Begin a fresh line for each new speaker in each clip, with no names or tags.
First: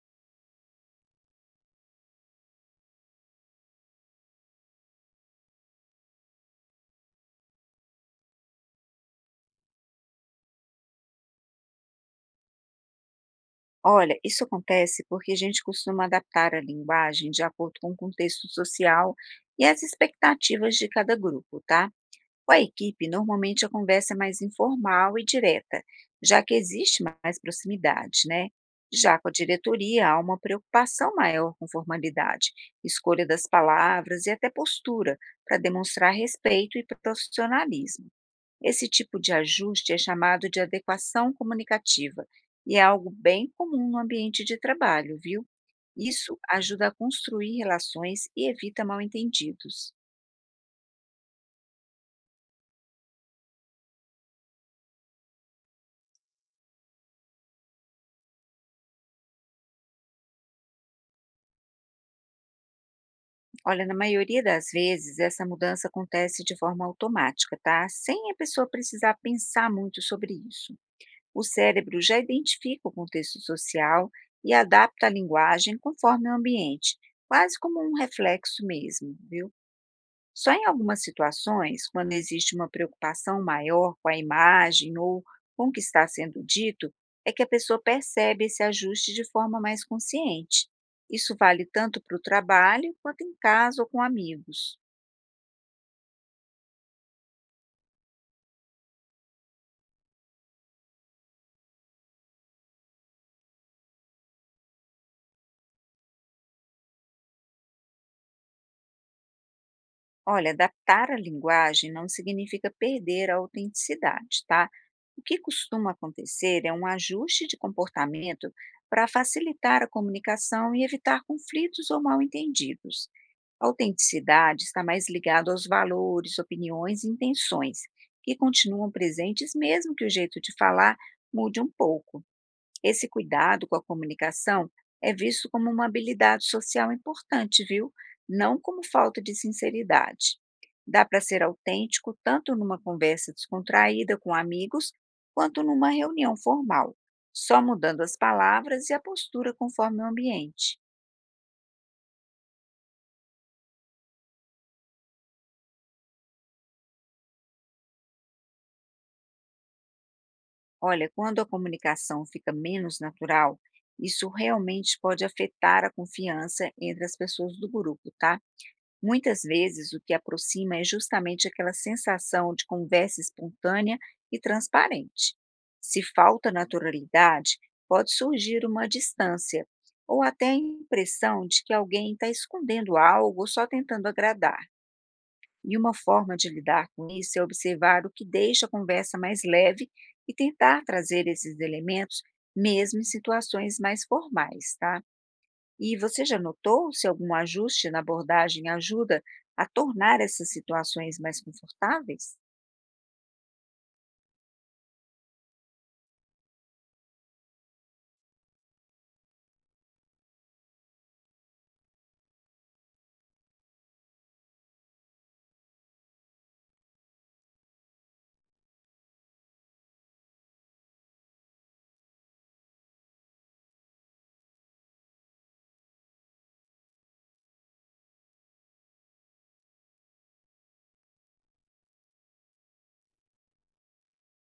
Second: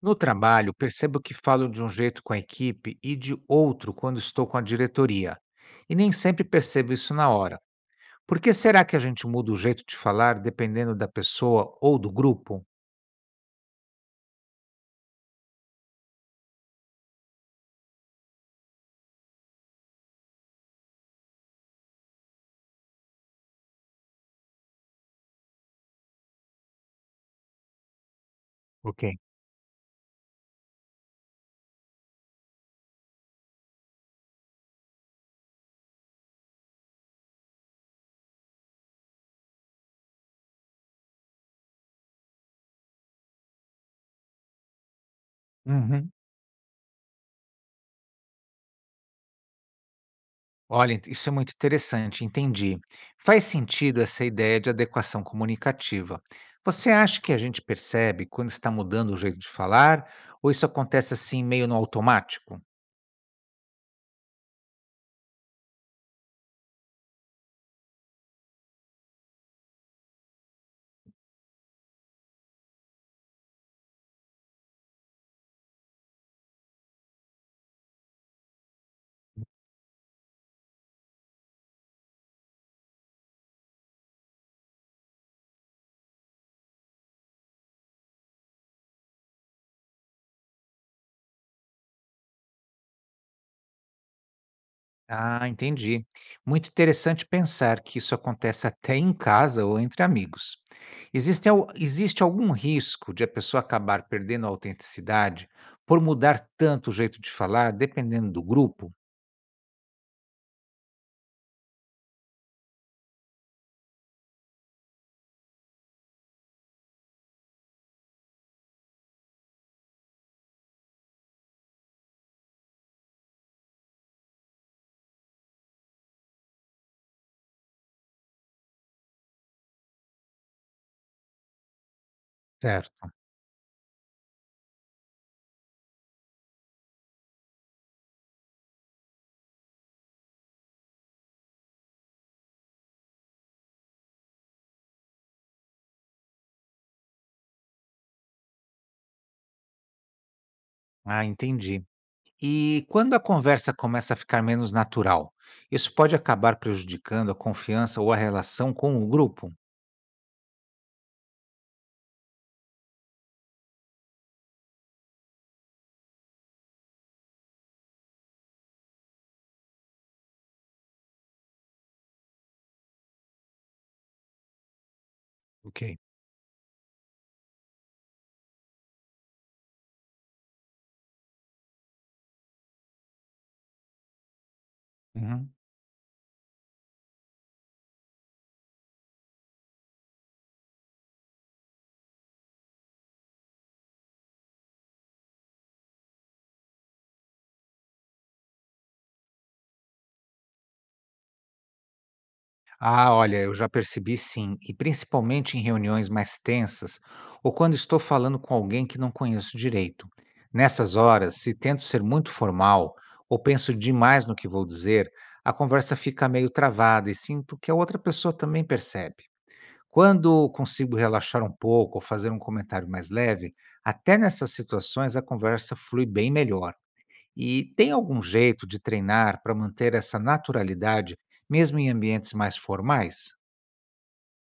No trabalho, percebo que falo de um jeito com a equipe e de outro quando estou com a diretoria. E nem sempre percebo isso na hora. Por que será que a gente muda o jeito de falar dependendo da pessoa ou do grupo?
Olha, isso acontece porque a gente costuma adaptar a linguagem de acordo com o contexto social e as expectativas de cada grupo, tá? Com a equipe, normalmente a conversa é mais informal e direta, já que existe mais proximidade, né?
Ok.
Já com a diretoria, há uma preocupação maior com formalidade, escolha das palavras e até postura, para demonstrar respeito e profissionalismo. Esse tipo de ajuste é chamado de adequação comunicativa e é algo bem comum no ambiente de trabalho, viu?
Uhum.
Isso ajuda a construir relações e evita mal-entendidos.
Olha, isso é muito interessante, entendi. Faz sentido essa ideia de adequação comunicativa. Você acha que a gente percebe quando está mudando o jeito de falar ou isso acontece assim meio no automático?
Olha, na maioria das vezes, essa mudança acontece de forma automática, tá? Sem a pessoa precisar pensar muito sobre isso. O cérebro já identifica o contexto social e adapta a linguagem conforme o ambiente, quase como um reflexo mesmo, viu? Só em algumas situações, quando existe uma preocupação maior com a imagem ou com o que está sendo dito, é que a pessoa percebe esse ajuste de forma mais consciente. Isso vale tanto para o trabalho quanto em casa ou com amigos.
Ah, entendi. Muito interessante pensar que isso acontece até em casa ou entre amigos. Existe, existe algum risco de a pessoa acabar perdendo a autenticidade por mudar tanto o jeito de falar, dependendo do grupo?
Olha, adaptar a linguagem não significa perder a autenticidade, tá? O que costuma acontecer é um ajuste de comportamento para facilitar a comunicação e evitar conflitos ou mal-entendidos. A autenticidade está mais ligada aos valores, opiniões e intenções, que continuam presentes mesmo que o jeito de falar mude um pouco. Esse
Certo.
cuidado com a comunicação é visto como uma habilidade social importante, viu? Não como falta de sinceridade. Dá para ser autêntico tanto numa conversa descontraída com amigos, quanto numa reunião formal, só mudando as palavras e a postura conforme o ambiente.
Ah, entendi. E quando a conversa começa a ficar menos natural, isso pode acabar prejudicando a confiança ou a relação com o grupo?
Olha, quando a comunicação fica menos natural, isso realmente pode afetar a confiança entre as pessoas do grupo, tá? Muitas vezes o que aproxima é justamente aquela sensação de conversa espontânea e transparente.
Ok.
Se falta naturalidade, pode surgir uma distância ou até a impressão de que alguém está escondendo algo ou só tentando agradar.
Uhum.
E uma forma de lidar com isso é observar o que deixa a conversa mais leve e tentar trazer esses elementos, mesmo em situações mais formais, tá? E você já notou se algum ajuste na abordagem ajuda a tornar essas situações mais confortáveis?
Ah, olha, eu já percebi sim, e principalmente em reuniões mais tensas ou quando estou falando com alguém que não conheço direito. Nessas horas, se tento ser muito formal ou penso demais no que vou dizer, a conversa fica meio travada e sinto que a outra pessoa também percebe. Quando consigo relaxar um pouco ou fazer um comentário mais leve, até nessas situações a conversa flui bem melhor. E tem algum jeito de treinar para manter essa naturalidade, mesmo em ambientes mais formais?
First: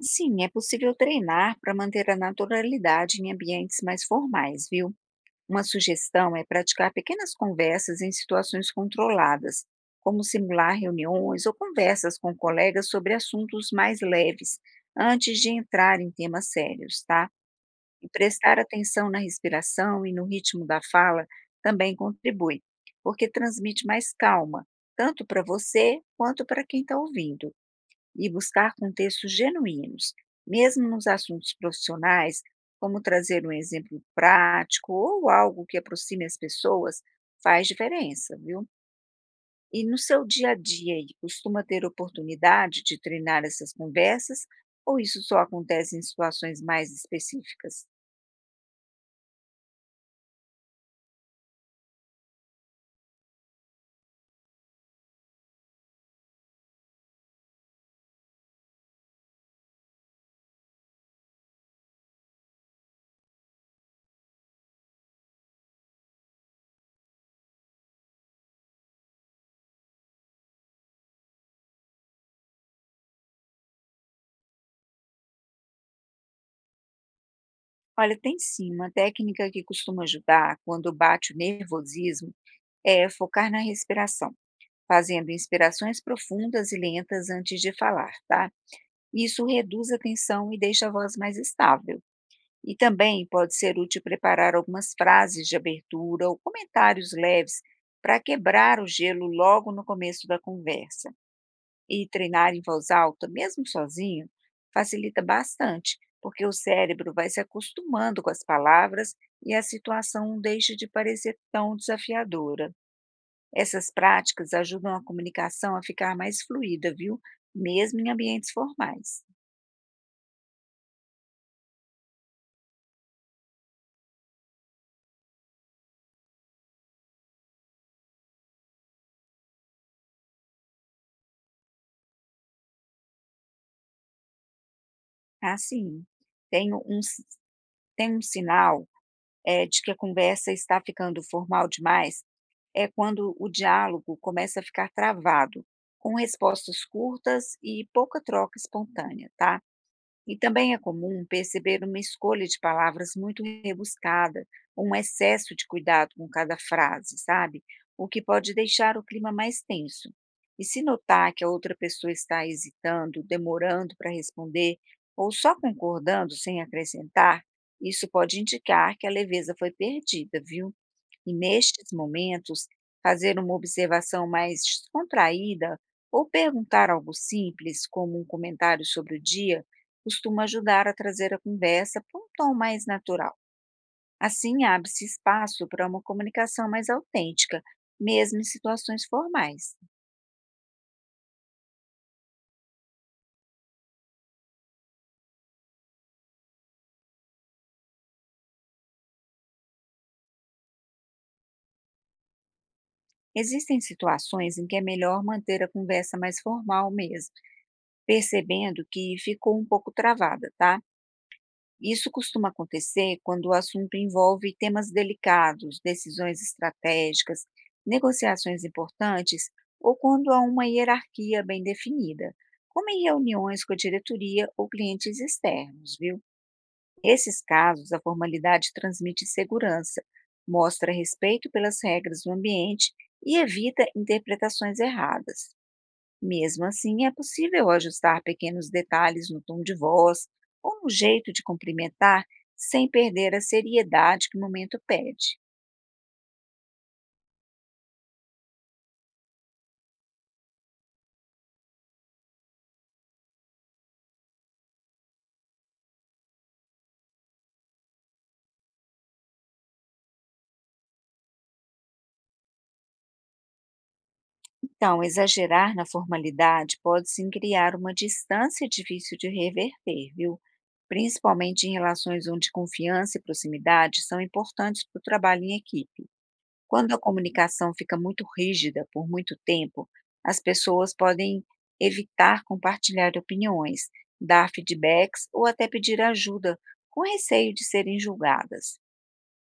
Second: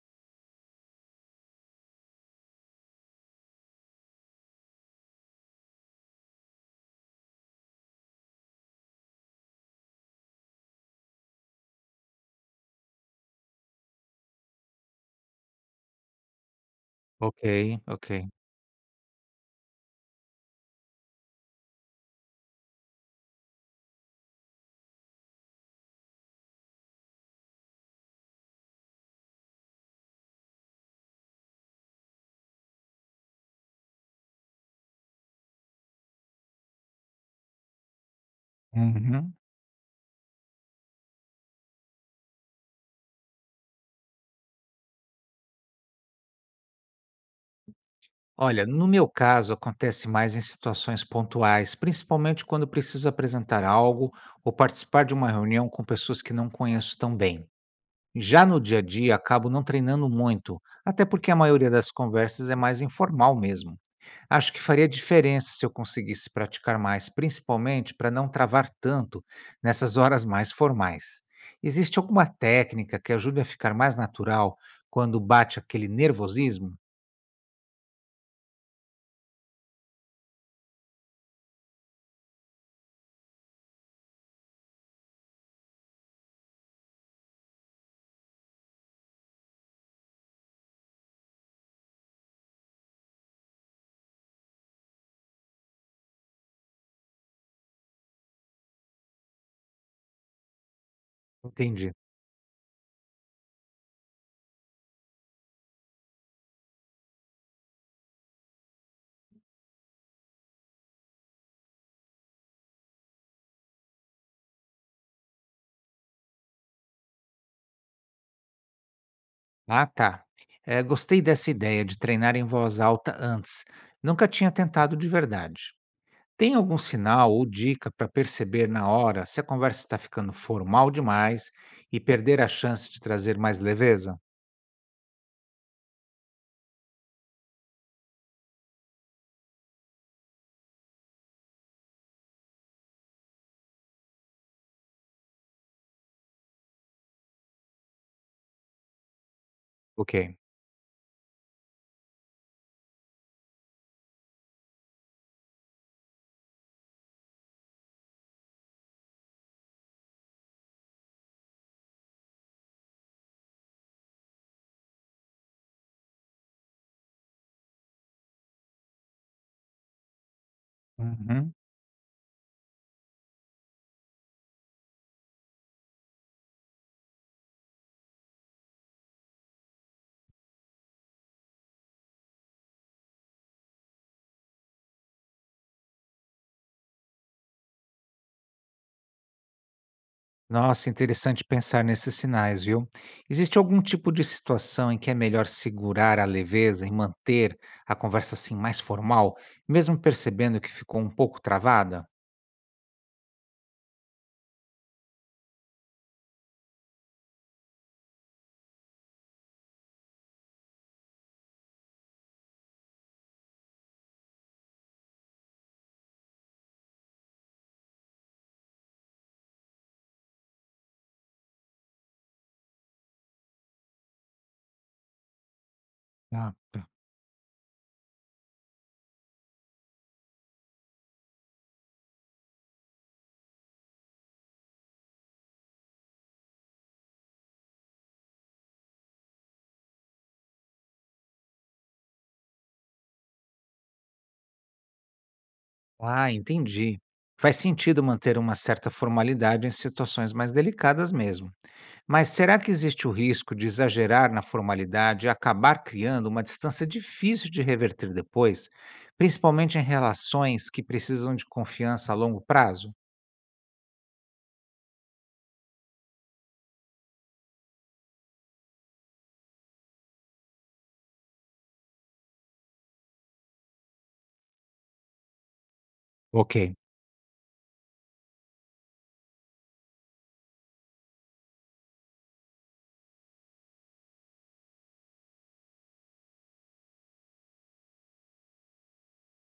Sim, é possível treinar para manter a naturalidade em ambientes mais formais, viu? Uma sugestão é praticar pequenas conversas em situações controladas, como simular reuniões ou conversas com colegas sobre assuntos mais leves, antes de entrar em temas sérios, tá?
Ok, ok.
E prestar atenção na respiração e no ritmo da fala também contribui, porque transmite mais calma, tanto para você quanto para quem está ouvindo e buscar contextos genuínos, mesmo nos assuntos profissionais, como trazer um exemplo prático ou algo que aproxime as pessoas, faz diferença, viu?
Uhum.
E no seu dia a dia, aí, costuma ter oportunidade de treinar essas conversas ou isso só acontece em situações mais específicas?
Olha, no meu caso, acontece mais em situações pontuais, principalmente quando preciso apresentar algo ou participar de uma reunião com pessoas que não conheço tão bem. Já no dia a dia, acabo não treinando muito, até porque a maioria das conversas é mais informal mesmo. Acho que faria diferença se eu conseguisse praticar mais, principalmente para não travar tanto nessas horas mais formais. Existe alguma técnica que ajude a ficar mais natural quando bate aquele nervosismo?
Olha, tem sim uma técnica que costuma ajudar quando bate o nervosismo é focar na respiração, fazendo inspirações profundas e lentas antes de falar, tá? Isso reduz a tensão e deixa a voz mais estável. E também pode ser útil preparar algumas frases de abertura ou comentários leves para quebrar o gelo logo no começo da conversa.
Entendi.
E treinar em voz alta, mesmo sozinho, facilita bastante, porque o cérebro vai se acostumando com as palavras e a situação não deixa de parecer tão desafiadora. Essas práticas ajudam a comunicação a ficar mais fluida, viu? Mesmo em ambientes formais.
Ah, tá. Gostei dessa ideia de treinar em voz alta antes. Nunca tinha tentado de verdade. Tem algum sinal ou dica para perceber na hora se a conversa está ficando formal demais e perder a chance de trazer mais leveza?
Ah, sim. Tem um um si Tem um sinal, de que a conversa está ficando formal demais, é quando o diálogo começa a ficar travado, com respostas curtas e pouca troca espontânea, tá?
Ok.
E também é comum perceber uma escolha de palavras muito rebuscada, um excesso de cuidado com cada frase, sabe? O que pode deixar o clima mais tenso. E se notar que a outra pessoa está hesitando, demorando para responder, ou só concordando sem acrescentar, isso pode indicar que a leveza foi perdida, viu? E
Uhum.
nestes momentos, fazer uma observação mais descontraída ou perguntar algo simples, como um comentário sobre o dia, costuma ajudar a trazer a conversa para um tom mais natural. Assim, abre-se espaço para uma comunicação mais autêntica, mesmo em situações formais.
Nossa, interessante pensar nesses sinais, viu? Existe algum tipo de situação em que é melhor segurar a leveza e manter a conversa assim mais formal, mesmo percebendo que ficou um pouco travada?
Existem situações em que é melhor manter a conversa mais formal mesmo, percebendo que ficou um pouco travada, tá? Isso costuma acontecer quando o assunto envolve temas delicados, decisões estratégicas, negociações importantes ou quando há uma hierarquia bem definida, como em reuniões com a diretoria ou clientes externos, viu?
Ah, tá.
Nesses casos, a formalidade transmite segurança, mostra respeito pelas regras do ambiente e evita interpretações erradas. Mesmo assim, é possível ajustar pequenos detalhes no tom de voz ou no jeito de cumprimentar sem perder a seriedade que o momento pede.
Ah, entendi. Faz sentido manter uma certa formalidade em situações mais delicadas mesmo. Mas será que existe o risco de exagerar na formalidade e acabar criando uma distância difícil de reverter depois, principalmente em relações que precisam de confiança a longo prazo?
Então, exagerar na formalidade pode sim criar uma distância difícil de reverter, viu? Principalmente em relações onde confiança e proximidade são importantes para o trabalho em equipe.
Ok,
Quando a comunicação fica muito rígida por muito tempo, as pessoas podem evitar compartilhar opiniões, dar feedbacks ou até pedir ajuda, com receio de serem julgadas.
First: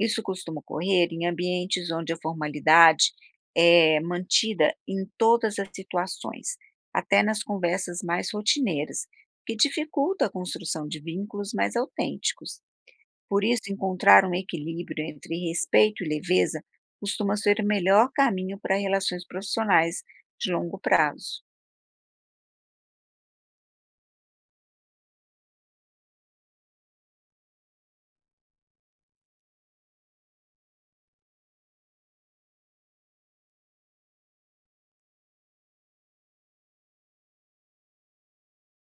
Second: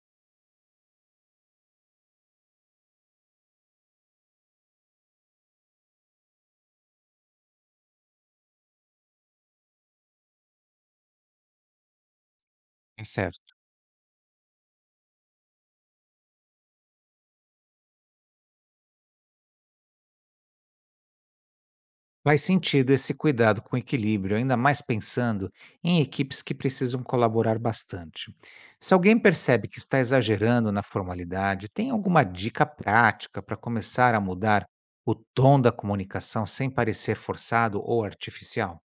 Isso costuma ocorrer em ambientes onde a formalidade é mantida em todas as situações, até nas conversas mais rotineiras, o que dificulta a construção de vínculos mais autênticos.
é
Por
certo.
isso, encontrar um equilíbrio entre respeito e leveza costuma ser o melhor caminho para relações profissionais de longo prazo.
Faz sentido esse cuidado com equilíbrio, ainda mais pensando em equipes que precisam colaborar bastante. Se alguém percebe que está exagerando na formalidade, tem alguma dica prática para começar a mudar o tom da comunicação sem parecer forçado ou artificial?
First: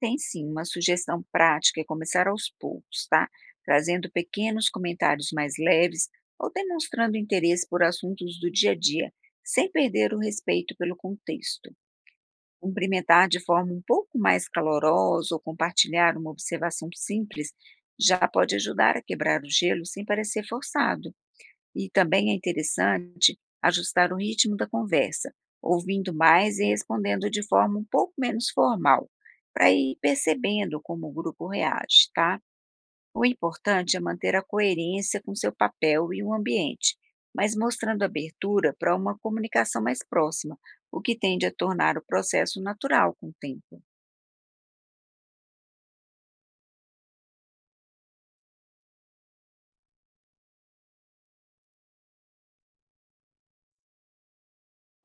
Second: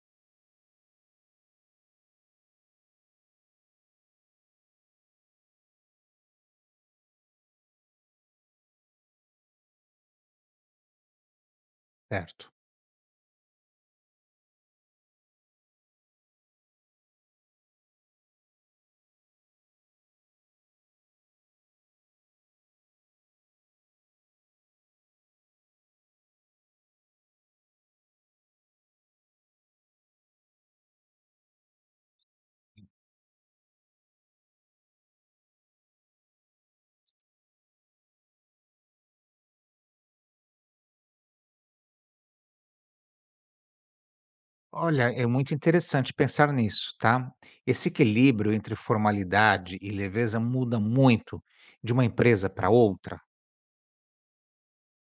Tem sim, uma sugestão prática é começar aos poucos, tá? Trazendo pequenos comentários mais leves ou demonstrando interesse por assuntos do dia a dia, sem perder o respeito pelo contexto.
Certo.
Cumprimentar de forma um pouco mais calorosa ou compartilhar uma observação simples já pode ajudar a quebrar o gelo sem parecer forçado. E também é interessante ajustar o ritmo da conversa, ouvindo mais e respondendo de forma um pouco menos formal, para ir percebendo como o grupo reage, tá? O importante é manter a coerência com seu papel e o ambiente, mas mostrando abertura para uma comunicação mais próxima, o que tende a tornar o processo natural com o tempo.
Olha, é muito interessante pensar nisso, tá? Esse equilíbrio entre formalidade e leveza muda muito de uma empresa para outra.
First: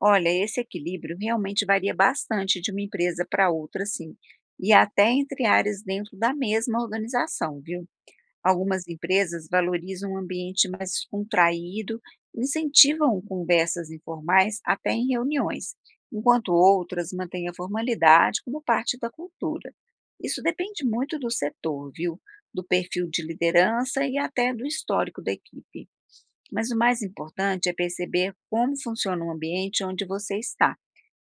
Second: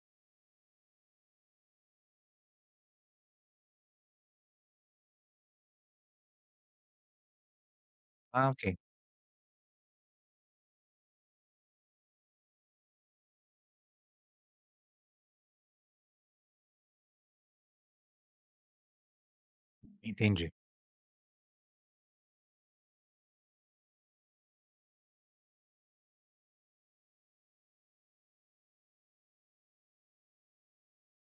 Olha, esse equilíbrio realmente varia bastante de uma empresa para outra, sim, e até entre áreas dentro da mesma organização, viu?
Ah, ok,
Algumas empresas valorizam um ambiente mais contraído, incentivam conversas informais até em reuniões, enquanto outras mantêm a formalidade como parte da cultura. Isso
entendi.
depende muito do setor, viu? Do perfil de liderança e até do histórico da equipe. Mas o mais importante é perceber como funciona o ambiente onde você está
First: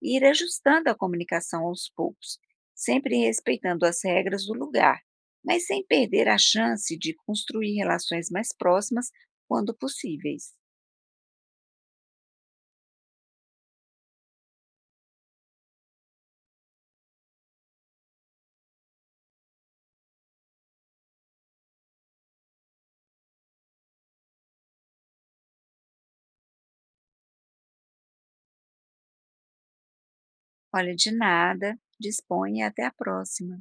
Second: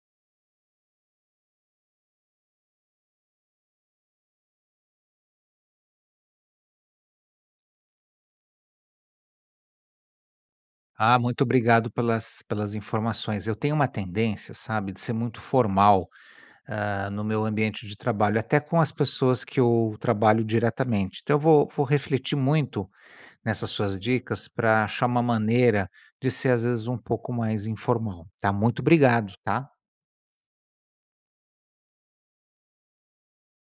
e ir ajustando a comunicação aos poucos, sempre respeitando as regras do lugar, mas sem perder a chance de construir relações mais próximas quando possíveis.
Ah, muito obrigado pelas informações. Eu tenho uma tendência, sabe, de ser muito formal, no meu ambiente de trabalho, até com as pessoas que eu trabalho diretamente. Então eu vou refletir muito nessas suas dicas para achar uma maneira de ser, às vezes, um pouco mais informal, tá? Muito obrigado, tá?
Olha, de nada, disponha e até a próxima.